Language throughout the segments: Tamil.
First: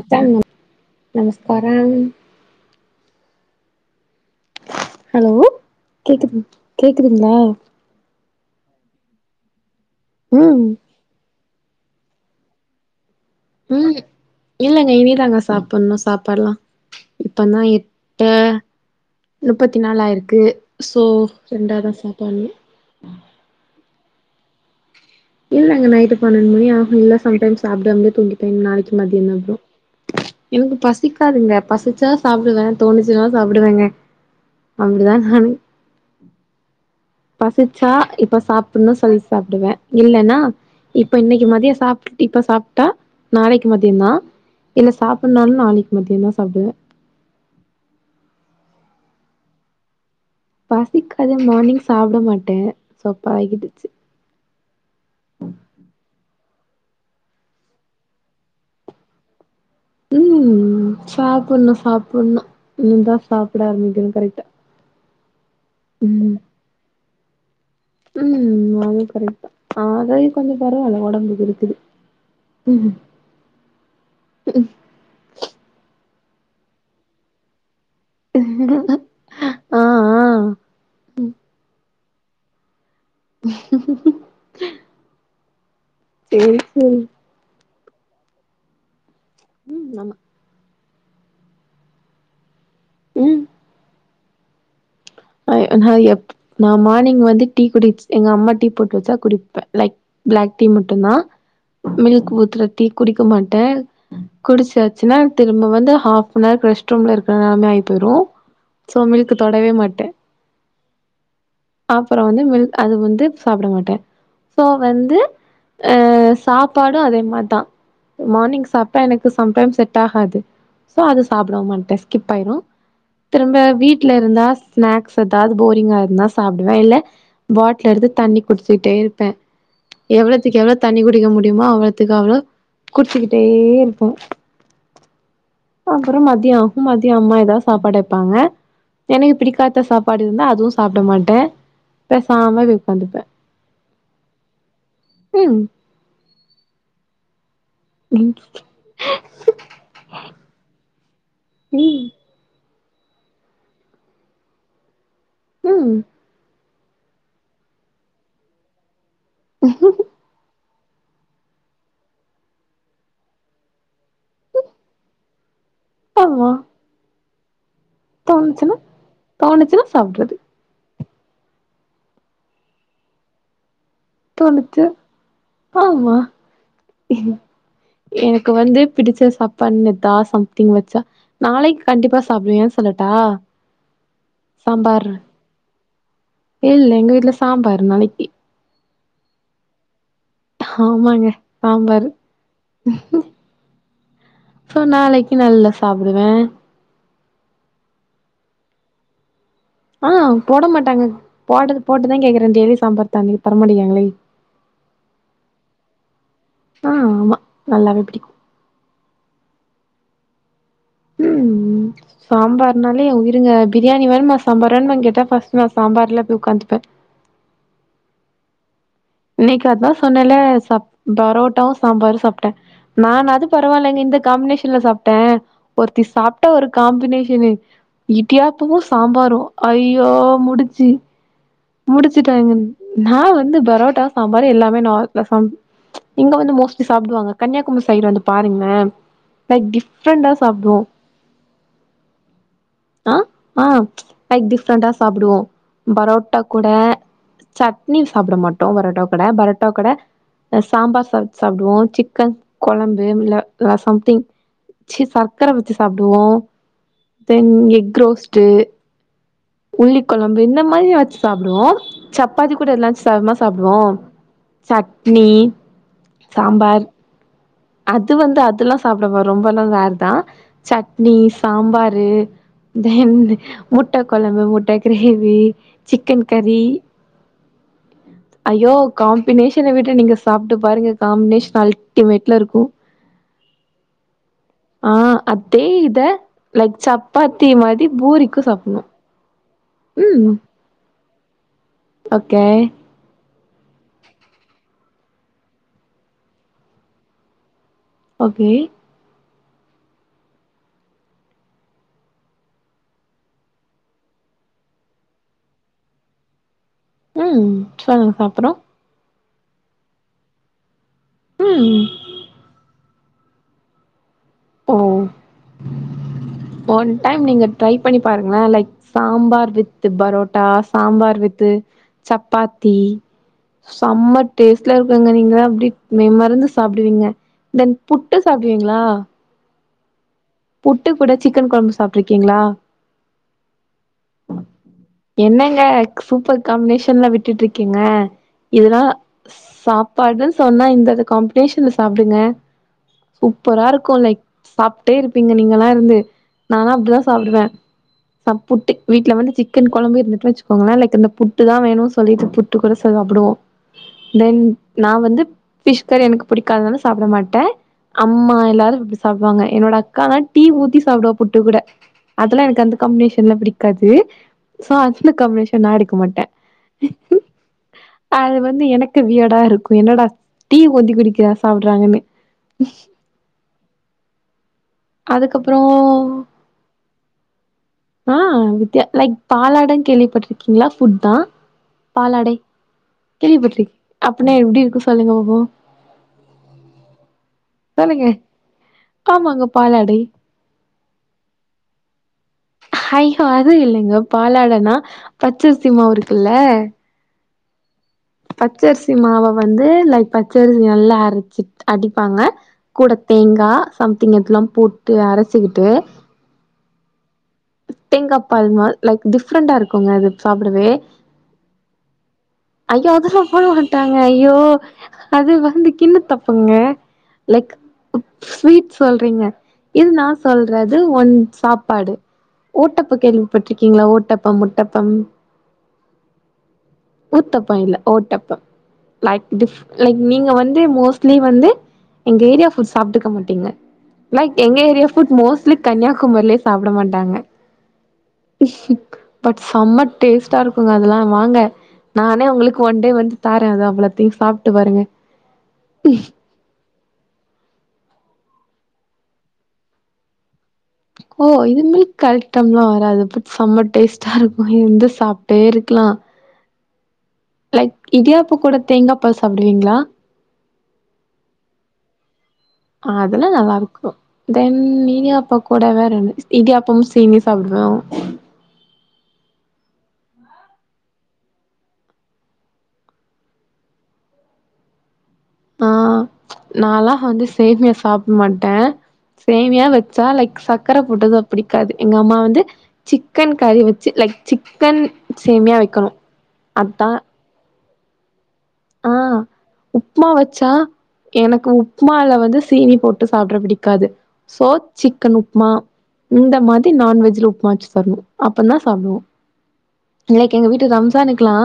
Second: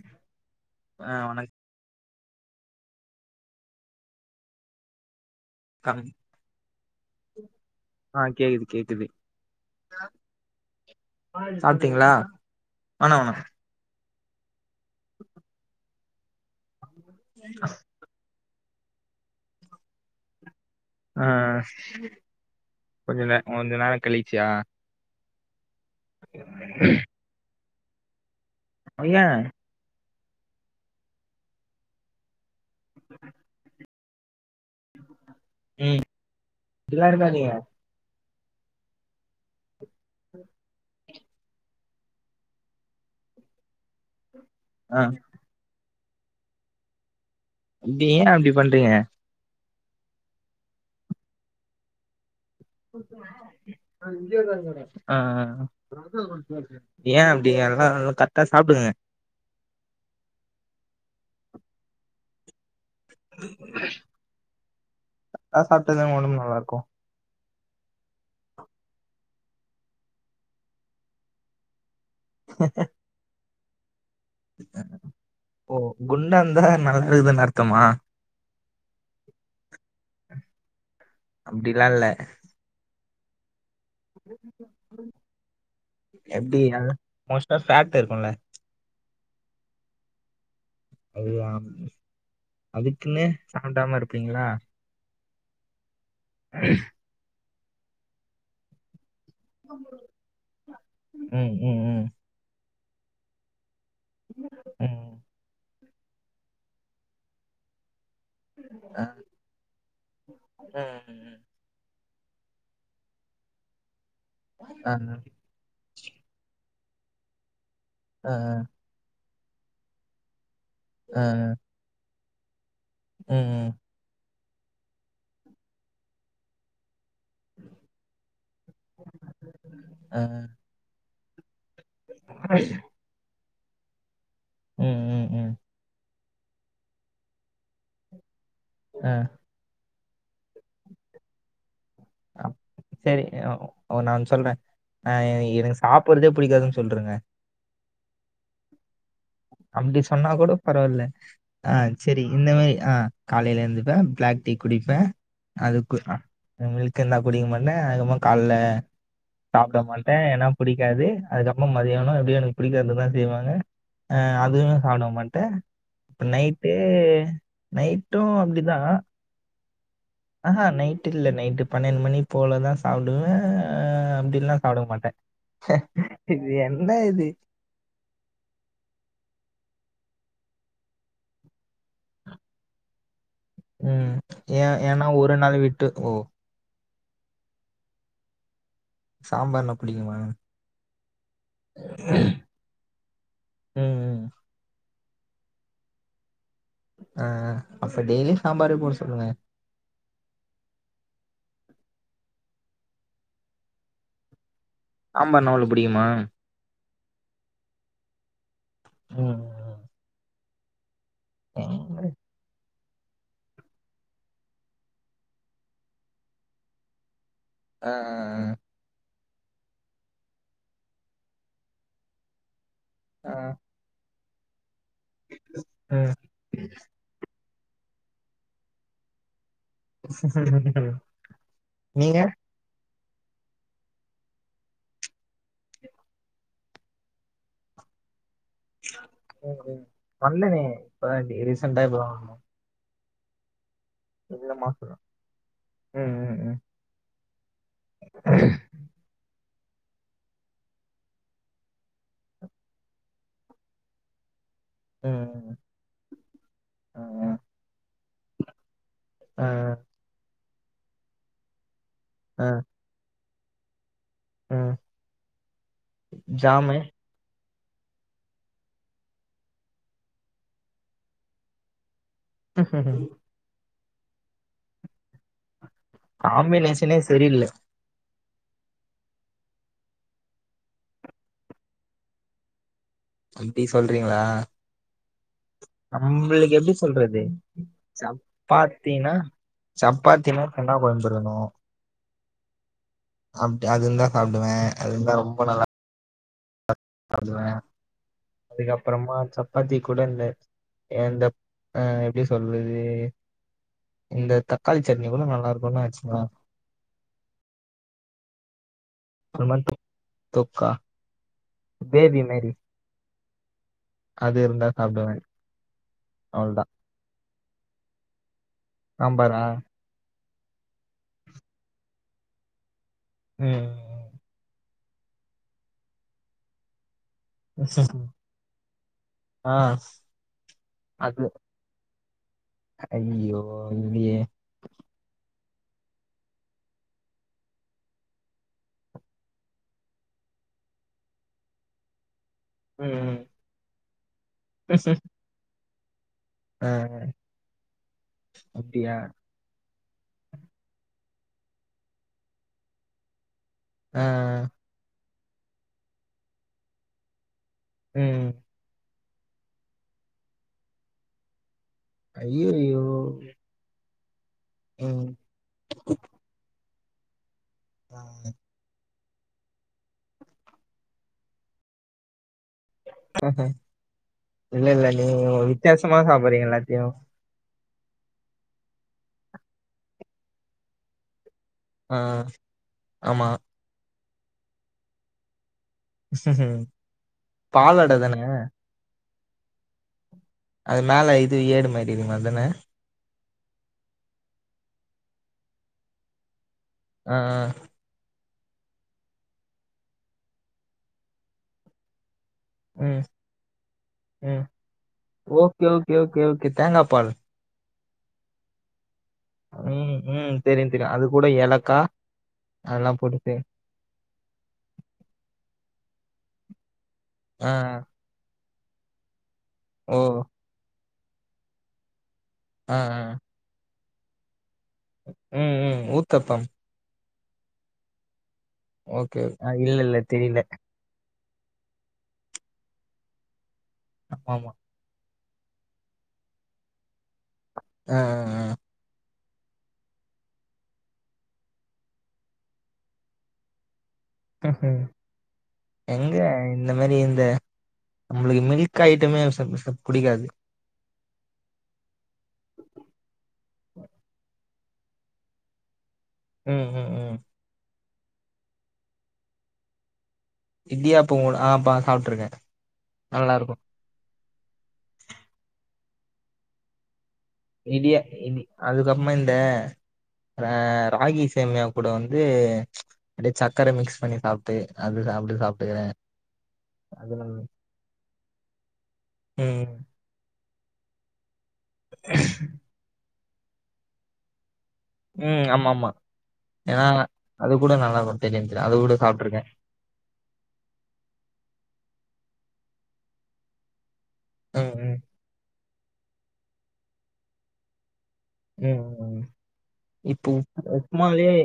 அத்தன்யா ஆ நமஸ்காரம் ஹலோ வணக்கம் கேக்குதுங் கேக்குதுங்ளா ஆ கேக்குது கேக்குது ம் சாப்ட்டீங்களா வேணா வேணா ம் இல்லங்க இனிதாங்க சாப்புணு சாப்பாலா இப்பதா இட் ஆ முப்பத்தி நால ஆயிருக்கு சோ ரெண்ட தா சாப்பனு கொஞ்சோ ந கொஞ்ச நேரோ கழிச்சியா இல்லங்க நைட்டு பன்னெண்ட் மணியாகு இல்ல சம்டைம்ஸ் சாப்டாமயே தூங்கிபோ நாளக்கி ஐய மதியதா அப்றோ எனக்கு பசிக்காதுங்க பசிச்சா சாப்டுவ தோணிச்சினா சாப்டுவேங்க அப்டிதா நானு ம் [unintelligible] ச்சா இப்ப சாப்புனு சொல் சாப்டுவ இல்லன்னா இப்ப இன்னக்கி மதிய சாப் இப்ப சாப்ட்டா நாளக்கி மதிய தா இல்ல ஆ சாப்புனாலு நாளக்கி மதியோ தா சாப்டுவ இப்டி ஏ அப்டி பண்றீங்க பசிக்காது மார்னிங் சாப்ட மாட்ட ஆ யேன் அப்டி அதெல்லா கரெக்டா சாப்டுங்க ம் சாப்புணு சாப்புணு இனிதா சாப்ட ஆரம்பிக்கணு கரெக்டா நா சாப்ட்டாதாங்க ம் ஒடம்பு நல்லாருக்கும் ம் அதுவும் கரெக்ட்டு ஆகையு கொஞ்சோ பரவால்ல ஒடம்புக்கு இருக்குதும் ஓ குண்டா இருந்தா நடக்க முடியாதுனு அர்த்தமா ஆ ஆ அப்டிலா இல்ல சேரி எப்டினாலு சேரி மோஸ்டா ஃபேட் இருக்கும்ல ம் ஆமா அதுதா அதுக்குன்னு சாப்டாம இருப்பீங்ளா ஆ நா எப் நா மார்னிங் வந்து டீ குடிப்ஸ் எங்க அம்மா டீ போட்டு வச்சா குடிப் லைக் பிளாக் டீ மட்டும்தா ம் ம் ம் மில்க் பூத்துல டீ குடிக்க மாட்ட ம் குடிச்சாச்சுன்னா திரும்ப வந்து ஹாப்னார் ரெஸ்ட் ரூம்ல இருக்கனா நைட்டுரும் சோ ஆ மில்க தொடவே மாட்ட ம் ம். அப்புறம் வந்து மில்க் அது வந்து சாப்பட மாட்ட சோ ஆ வந்து அ சாப்பாடும் அதே மார்தா ஆ மார்னிங் சாப் டா எனுக்கு சம்டைம்ஸ் செட் ஆகாது சோ ஆ அது சாப்ட மாட்ட ஸ்கிப் ஆயிரும் ஆ திரும்ப ம் வீட்லருந்தா ஸ்நாக்ஸ் ஏதாது போரிங்கா இருந்தா சாப்டுவ இல்ல பாட்ல எடுத்து தண்ணி குடுச்சிட்டே இருப்ப ஆ எவ்ளோத்துக்கு எவ்ளோ தண்ணி குடிக்க முடியுமோ அவ்ளோத்துக்கு அவ்ளோ குச்சிக்கிட்டே இருப்ப ம் ம் ம் அப்புறம் மத்தியாகும் மத்யம் அம்மா ஏதா சாப்பாடு வப்பாங்க ஆ எனுக்கு பிடிக் பாத்த சாப்பாடு இருந்தா அதுவும் சாப்ட மாட்ட ஆ சரி நா ஒன்னு சொல்ற அ ம் எனுக் சாப்புற்தே புடிகாதுன் சொல்றுங்க ம் அப்டி சொன்னா கூட பரவால்ல ஆ செரி ம் இந்த மாரி ஆ காலைல ஏந்துப்பே பிளாக் டீ குடிப்பே அதுக்கு ம் இக்கன்னா குடி மன்னே அதுமார் கால்ல சாப்ட மால் டே ஏனா புடிகாது அதுக்கப்புறம் மத்தியானம் எப்டி எனுக் புடிக்காதுதா செய்வாங்க அ அதுவும் நா சாப்ட மாட்டே இப்ப ஆமா நைட்டு நைட்டும் தோணுச்சுன்னா அப்டிதா தோணுச்சுன்னா சாப்டுற்ருது அஹ நைட்டு இல்ல நைட்டு பன்னென்டு மணி போலதா சாப்டுவே டின்னா தோணுச்சு சாப்டவுமாட்டே ஆமா இது என்ன இது எனக்கு வந்து பிடிச்ச சாப்பாட்னு தா சம்திங் வெச்சா நாளைக் கண்டிப்பா சாப்டுவேன் ஏன் சொல்லட்டா ம் ஏ ஏன்னா சாம்பார் ஒரு நாள் வுட்டு ஓ இல்ல எங்க வீட்ல சாம்பாரு நாளிக்கி சாம்பார்ன்ன பிடிக்குமா ஆமாங்க சாம்பாரு ம் ம் சோ நாளைக்கி நல்லா சாப்டுவே ஆ அப்ப டெய்லி சாம்பார் போடா சொல்லுங்க ஆ போட மாட்டாங்க போடுறது போட்டுதா கேக்குறே டெய்லி சாம்பார் தாங்கே தரமாட்டேன்ங்றங்க டைலி சாம்பார்னா அவ்ளவு புடிக்குமா ம் ஆமா நல்லாவே புடிக்கும் ம் ம் ஏன்துரு சாம்பார்னாலே என் உயிருங்க பிரியாணி வேணுமா சாம்பார் வேண்மா கேட்டா ஃபஸ்ட் நா சாம்பார்ல போய் உக்காந்துப்பே ஆ ஆ இன்னைக்கு அதான் சொன்னேல சப் பரோட்டாவும் சாம்பாரும் சாப்டே ஆ நானாது பரவால்லைங்க இந்த காம்பினேஷன்ல சாப்ட்டே ஒருத்தி ம் சாப்ட்டா ஒரு காம்பினேஷனு இடியாப்பமும் சாம்பாரும் ஐயோ முடிச்சு நீங்க முடிச்சுட்டாங்க நா வந்து பெரோட்டா சாம்பாரு எல்லாமே நார்மலா இங்க வந்து மோஸ்ட்லி சாப்டுவாங்க கன்னியாகுமரி சைடு வந்து பாருங்க ம் ம் வந்தனே சாப்டுவோ இப்ப தா ரீசென்ட்டா இப்ப தா வந்தே ஆ ஆ லைக் மாசம் டிஃப்ரெண்டா தான். சாப்டுவோம் ம் பரோ பரொட்டா ம் கூட சட்னி சாப்ட மாட்டோம் பரோட்டா கூட பரோட்டா கூட இந்த சாம்பார் சாத்து சாப்டுவோம் சிக்கன் கொழம்பு இல்ல சம்திங் சி ம் சர்க்கர ம் வெச்சு சாப்டுவோம் ம் தென் எக் ரோஸ்ட்டு ஆ உள்ளி கொழம்பு இந்த மாரி வெச்சு சாப்டுவோம் ஆ சப்பாத்தி கூட என்னா சம்மா சாப்டுவோம் ஆ சட்னி ஜாமு சாம்பார் அது வந்து அதெல்லாம் சாப்டவா ரொம்பல்லாம் ரேர்தா சட்னி சாம்பாரு தென் முட்ட கொழம்பு முட்ட கிரேவி சிக்கன் கரி காம்பினேஷனே சரியில்ல ஐயோ காம்பினேஷன விட்ட நீங்க சாப்ட்டு பாருங்க காம்பினேஷன் அல்டிமேட் ல்ல இருக்கும் அப்டி சொல்றீங்களா ஆ அதே இத நம்ளுக்கு எப்டி லைக் சொல்றது சப்பாத்தி மாரி பூரிக்கு சாப்புட்ணு சப்பாத்தினா ம் சப்பாத்தினா சென்னா கொழம்புருக்ன்னோ ஓகே அப்டி அது இருந்தா சாப்டுவே அது இருந்தா ரொம்ப நல்லா சாப்டுவே ஓகே அப்றமா சப்பாத்தி கூட இந்த இந்த ஆ எப்டி சொல்றது இந்த தக்காள் சட்னி கூட நல்லா இருக்குனு வெச்க்ங்ளே ம் சொல் அப்றோ அது ஒரு மாரி தொக் தொக்கா ம் கிரேவி மாரி அது இருந்தா ஓ சாப்டுவே அவ்ளோதா ஒன் டைம் நீங்க ட்ரை பண்ணி பாருங்ளே லைக் சாம்பாரா சாம்பார் வித் பரோட்டா சாம்பார் வித்து சப்பாத்தி ம் சம்ம டேஸ்ட்ல இருக்குங்க நீங்ளா அப்டி மெய் மறந்து சாப்டுவீங்க தென் புட்டு சாப்டுவீங்ளா ஆ புட்டு கூட சிக்கன் கொழம்பு சாப்ட்ருக்கீங்ளா அய்யுய்யோ இல்லீயே என்னங்க சூப்பர் காம்னேஷன்லா விட்டுட்டுட்ருக்கீங்க இதுல்லா சாப்பாடு சொன்னா இந்த காம்ப்னேஷன்ல சாப்டுங்க ம் ம் சூப்பரா இருக்கும் லைக் சாப்ட்டே இருப்பீங்க நீங்கல்லா இர்ந்து ஆ நால்லா அப்டிதா சாப்டுவ சப்புட்டு அப்டியா வந்து சிக்கன் கொழம்பு இருந்துச்சு வச்சுக்கோங்ளே லைக் இந்த புட்டு தா வேணு சொல்லிட்டு புட்டு கூட சாப்டுவோ ஆ தென் நா வந்து ஃபிஷ் கறி எனக்கு புடிக்காதுனால சாப்ட மாட்ட ம் அம்மா எல்லாரு இப்டி சாப்டுவாங்க என்னோட அக்கால்லா டீ ஊத்தி சாப்டுவா புட்டு கூட அதுல எனக் அந்த ஐய்யய்யோ காம்னேஷன்ல்லா பிடிக் கது சோ ம் அக்சுவ்லி கம்னேஷன் நா எடுக்க மாட்ட ஆ அது வந்து எனக் கு வியடா இருக்கும் என்னடா டீ கொந்தி குடிக்கிறா சாப்றாங்கன்னு அ அ இல்ல இல்ல நீங் அதுக்கப்றோ வித்யாசமா சாப்பிறீங்க எல்லாத்தியு ஆ வித்ல லைக் பாலாடை கேள்விப்பட்ருக்கீங்ளா ஃபுட் தா ஆ பாலாடை ஆமா கேள்விப்பட்ரிக் அப்பன்னா எப்டி இருக்கு சொல்லுங்க பாப்போ [unintelligible] பாலாட பாலுங்க தான ஆமாங்க பாலாடை அது மேல இது ஏடு மாரி இர்க்குமே அதானே அய் ஹோ அது இல்லங்க பாலாடனா பச்சரிசி மாவ் இருக்குல்ல அ அ பச்சரிசி மாவ வந்து லைக் பச்சரிசி நல்லா அரச்சிட் அடிப்பாங்க கூட ம் தேங்கா சம்திங் ம் இதுலாம் போட்டு ஓகே அரச்சுக்கிட்டு ஓகே ஓகே ஓகே தேங்காப்பால் தேங்கப்பால் மார் லைக் டிஃப்ரெண்டா இருக்குங்க ம் அது ம் சாப்டவே தெரியு தெரியு அது கூட ஏலக்கா அதெல்லா ஐய்ய அது போட்டு செய் சாப்புடுவாங் விட்டாங்க ஐயோ அது வந்து கின்ன தப்புங்க ஆ லைக் ஸ்வீட் சொல்றீங்க இது ஓ நா சொல்றது ஒன் சாப்பாடு ஆ ஓட்டப்ப ஆ கேள்விப்பட்ருக்கீங்ளா ஓட்டப்பம் முட்டப்பம் ம் ம் ஊத்தப்பம் ஊத்தப்ப இல்ல ஓட்டப்ப ஓகே லைக் ஆ டிஃப் இல்ல இல்ல லைக் நீங்க தெரில வந்து மோஸ்ட் நீங்க வந்து எங்க ஏரியா ஃபுட் சாப்ட்டுக்க மாட்டீங்க ஆமா லைக் ஆமா எங்க ஏரியா ஃபுட் மோஸ்ட்லி கன்னியாகுமரிலே சாப்ட மாட்டாங்க ஆ ஆ ஆ பட் செம்ம டேஸ்ட்டா இருக்குங்க அதெல்லா வாங்க நானே உங்களுக்கு ஒன் டே வந்து தாரே அது அவ்ளத்தையு ம் ம் எங்க இந்த மாரி இந்த நம்மளுக்கு மில்க் ஐட்டமே சாப்ட சாப் புடிக்காது ஓ இது மில்க் ஐட்டம்லா வராது பட் செம்ம டேஸ்ட்டா இருக் கு இருந்து சாப்ட்டே இருக்கலா ம் ம் ம் லைக் இடியாப்பக் கூட தேங்காப்பால் சாப்டுவீங்ளா இடியாப்பவோட ஆ பா சாப்ட்ருக்கே அதெல்லா நல்லா இருக்கு நல்லாருக்கு தென் இடியாப்ப கூட வேறென்ன இடியாப்பமு சீனியு சாப்டுவே இடியா இடி அதுக்கப்றமா இந்த ஆ ராகி சேமியா கூட வந்து அப்டியே சக்கர மிக்ஸ் பண்ணி சாப் ட்டு அது சாப்ட்டு ஆ சாப்ட்டுக்கிறே நாலா அது வந்து சேமியா சாப்ட மாட்டே சேமியா ம் வச்சா லைக் சக்கர போட்டதா புடிக்காது எங்க அம்மா வந்து சிக்கன் கறி வெச்சு லைக் சிக்கன் ம் சேமிய ஆமா வெக்கணு ஆமா ஏன்னா அதா அது கூட நல்லா கொஞ்ச தெரியு நெனைக்கிறே அது ஆ கூட சாப்ட்ருக்கே உப்மா வச்சா எனக்கு உப்மால வந்து சீனி போட்டு சாப்ட புடிக்காது சோ ம் ம் சிக்கன் உப்மா இந்த மாதிரி நான்வெஜ்ல உப்மா வெச்சு தரணு அப்ப தா ம் சாப்டுவோ ம் இப்போ லைக் எங்க உப் வீட்டு ரம்ஜானுக்குலா உப்மாலயே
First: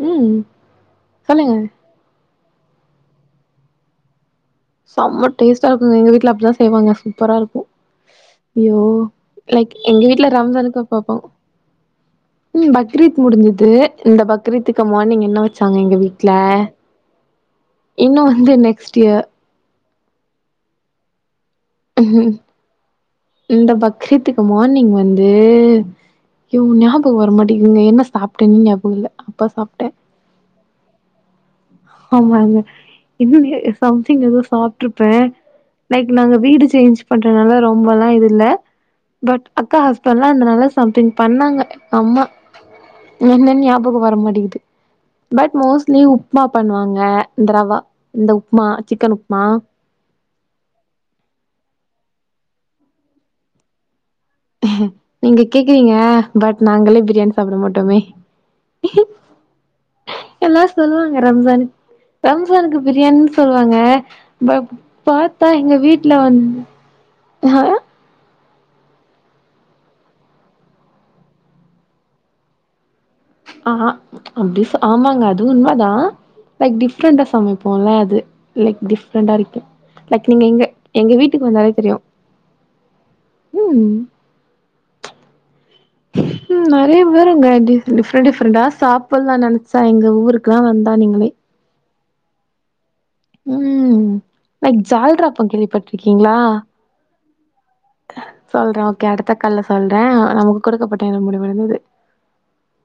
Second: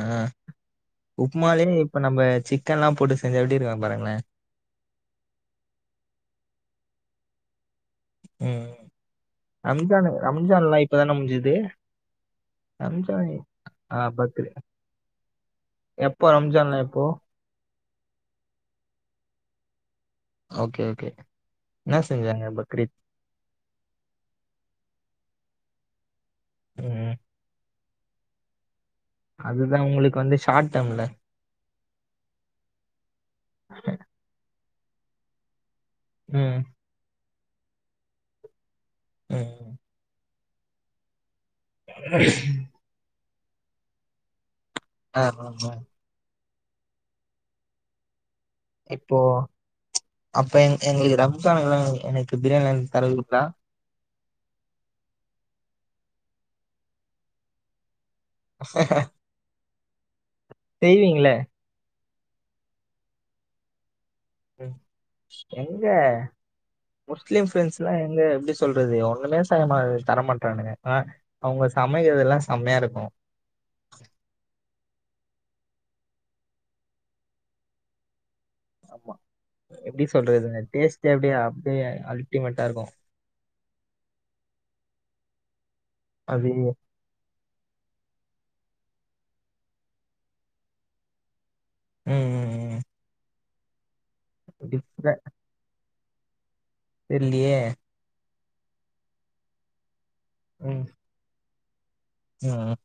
ம் சொல்லுங்க உப்மாலே இப்ப நம்ம சிக்கன்லா போட்டு செஞ்ச எப்டி இருக்ககுன் பாருங்களே செம்ம டேஸ்டா இருக்குங்க எங்க வீட்ல அப்டிதா செய்வாங்க சூப்பரா இருக்கு ம் யோ லைக் எங்க ரம்ஜான் வீட்ல ரம்ஜான்லா ரம்சானுக்கு அப்ப இப்பதான வப்பாங்க முடிஞ்சுது ம் பக்ரீத் ரம்ஜான் முடிஞ்சது ஆ இந்த பக்ரீத் பக்ரீத்துக்கு மார்னிங் என்ன வச்சாங்க எங்க எப்போ வீட்ல ரம்ஜான்ல எப்போ இன்னு வந்து நெக்ஸ்ட் இயர் ஓகே ஓகே என்ன செஞ்சாங்க பக்ரீத் இந்த பக்ரீத்துக்கு மார்னிங் வந்து யோ ஞாபக ம் வரமாட்டிக்குதுங்க என்ன சாப்ட்டேனே ஞாபக இல்ல அப்பா அதுதா சாப்ட்டே உங்களுக்கு வந்து ஷார்ட் டேம்ல ஆமாங்க இன்னொன்னு சம்திங் எதோ சாப்ட்ருப்பே லைக் நாங்க ம் வீடு சேஞ்ச் பண்றதுனால ரொம்பலா இது இல்ல பட் ம் அக்கா ஹஸ் இப்பெல்லா அந்த மார்லா சம்திங் பண்ணாங்க அம்மா என்னன்னு ஞாபக வர மாட்டிக்குது ஆ பட் ஆமா மோஸ்ட்லி உப் பண்ணுவாங்க இந்த ரவா இந்த உப்மா சிக்கன் இப்போ உப்மா அப்ப எங் எங்களுக்கு ரம்ஜானுக்குலா எனக்கு பிரியாணி வாங்கி தருவீங்களா நீங்க கேக்குறீங்க பட் நாங்களே பிரியாணி சாப்ட மாட்டோமே எல்லா சொல்லுவாங்க செய்வீங்களே ரம்ஜானுக் ரம்ஜானுக்கு பிரியாணின்னு சொல்லுவாங்க பப் ம். பாத்தா எங்க வீட்ல வந் அ இங்க எப்படி சொல்றது ஒண்ணுமே செய்ய தர மாட்டன்றானுங்க அ அவங்க சமைக்கிறது எல்லாம் செம்மையா இருக்கும் அ ஆ அப்டி ஆமாங்க அது உண்மதான் லைக் டிஃப்ரெண்டா சமைப்போம்ல்ல அது லைக் ஆமா டிஃப்ரெண்டா இருக்கும் எப்டி லைக் நீங்க சொல்றது எங்க எங்க டேஸ்ட்டே அப்டியே வீட்டுக்கு வந்தாலே அப்டியே தெரியும் அல்டிமேட்டா இருக்கு ம் அய்யய்யோ நேம் வேறங்க டிஃப் டிஃப்ரெண்ட் டிஃப்ரெண்ட்டா சாப்புட்ல்லாம் நெனச்சா எங்க ஊருக்குல்லாம் வந்தா நீங்களே ம் ம் ம் லைக் டிஃப்ர ஜால்ரா பக்கிரி பட்டீருக்கீங்களா தெர்லியே சொல்றேன் ஓகே அடுத்த கால்ல சொல்றேன் நமக்கு குடுக்கப்பட்ட நேரம் முடிவடைந்தது ம்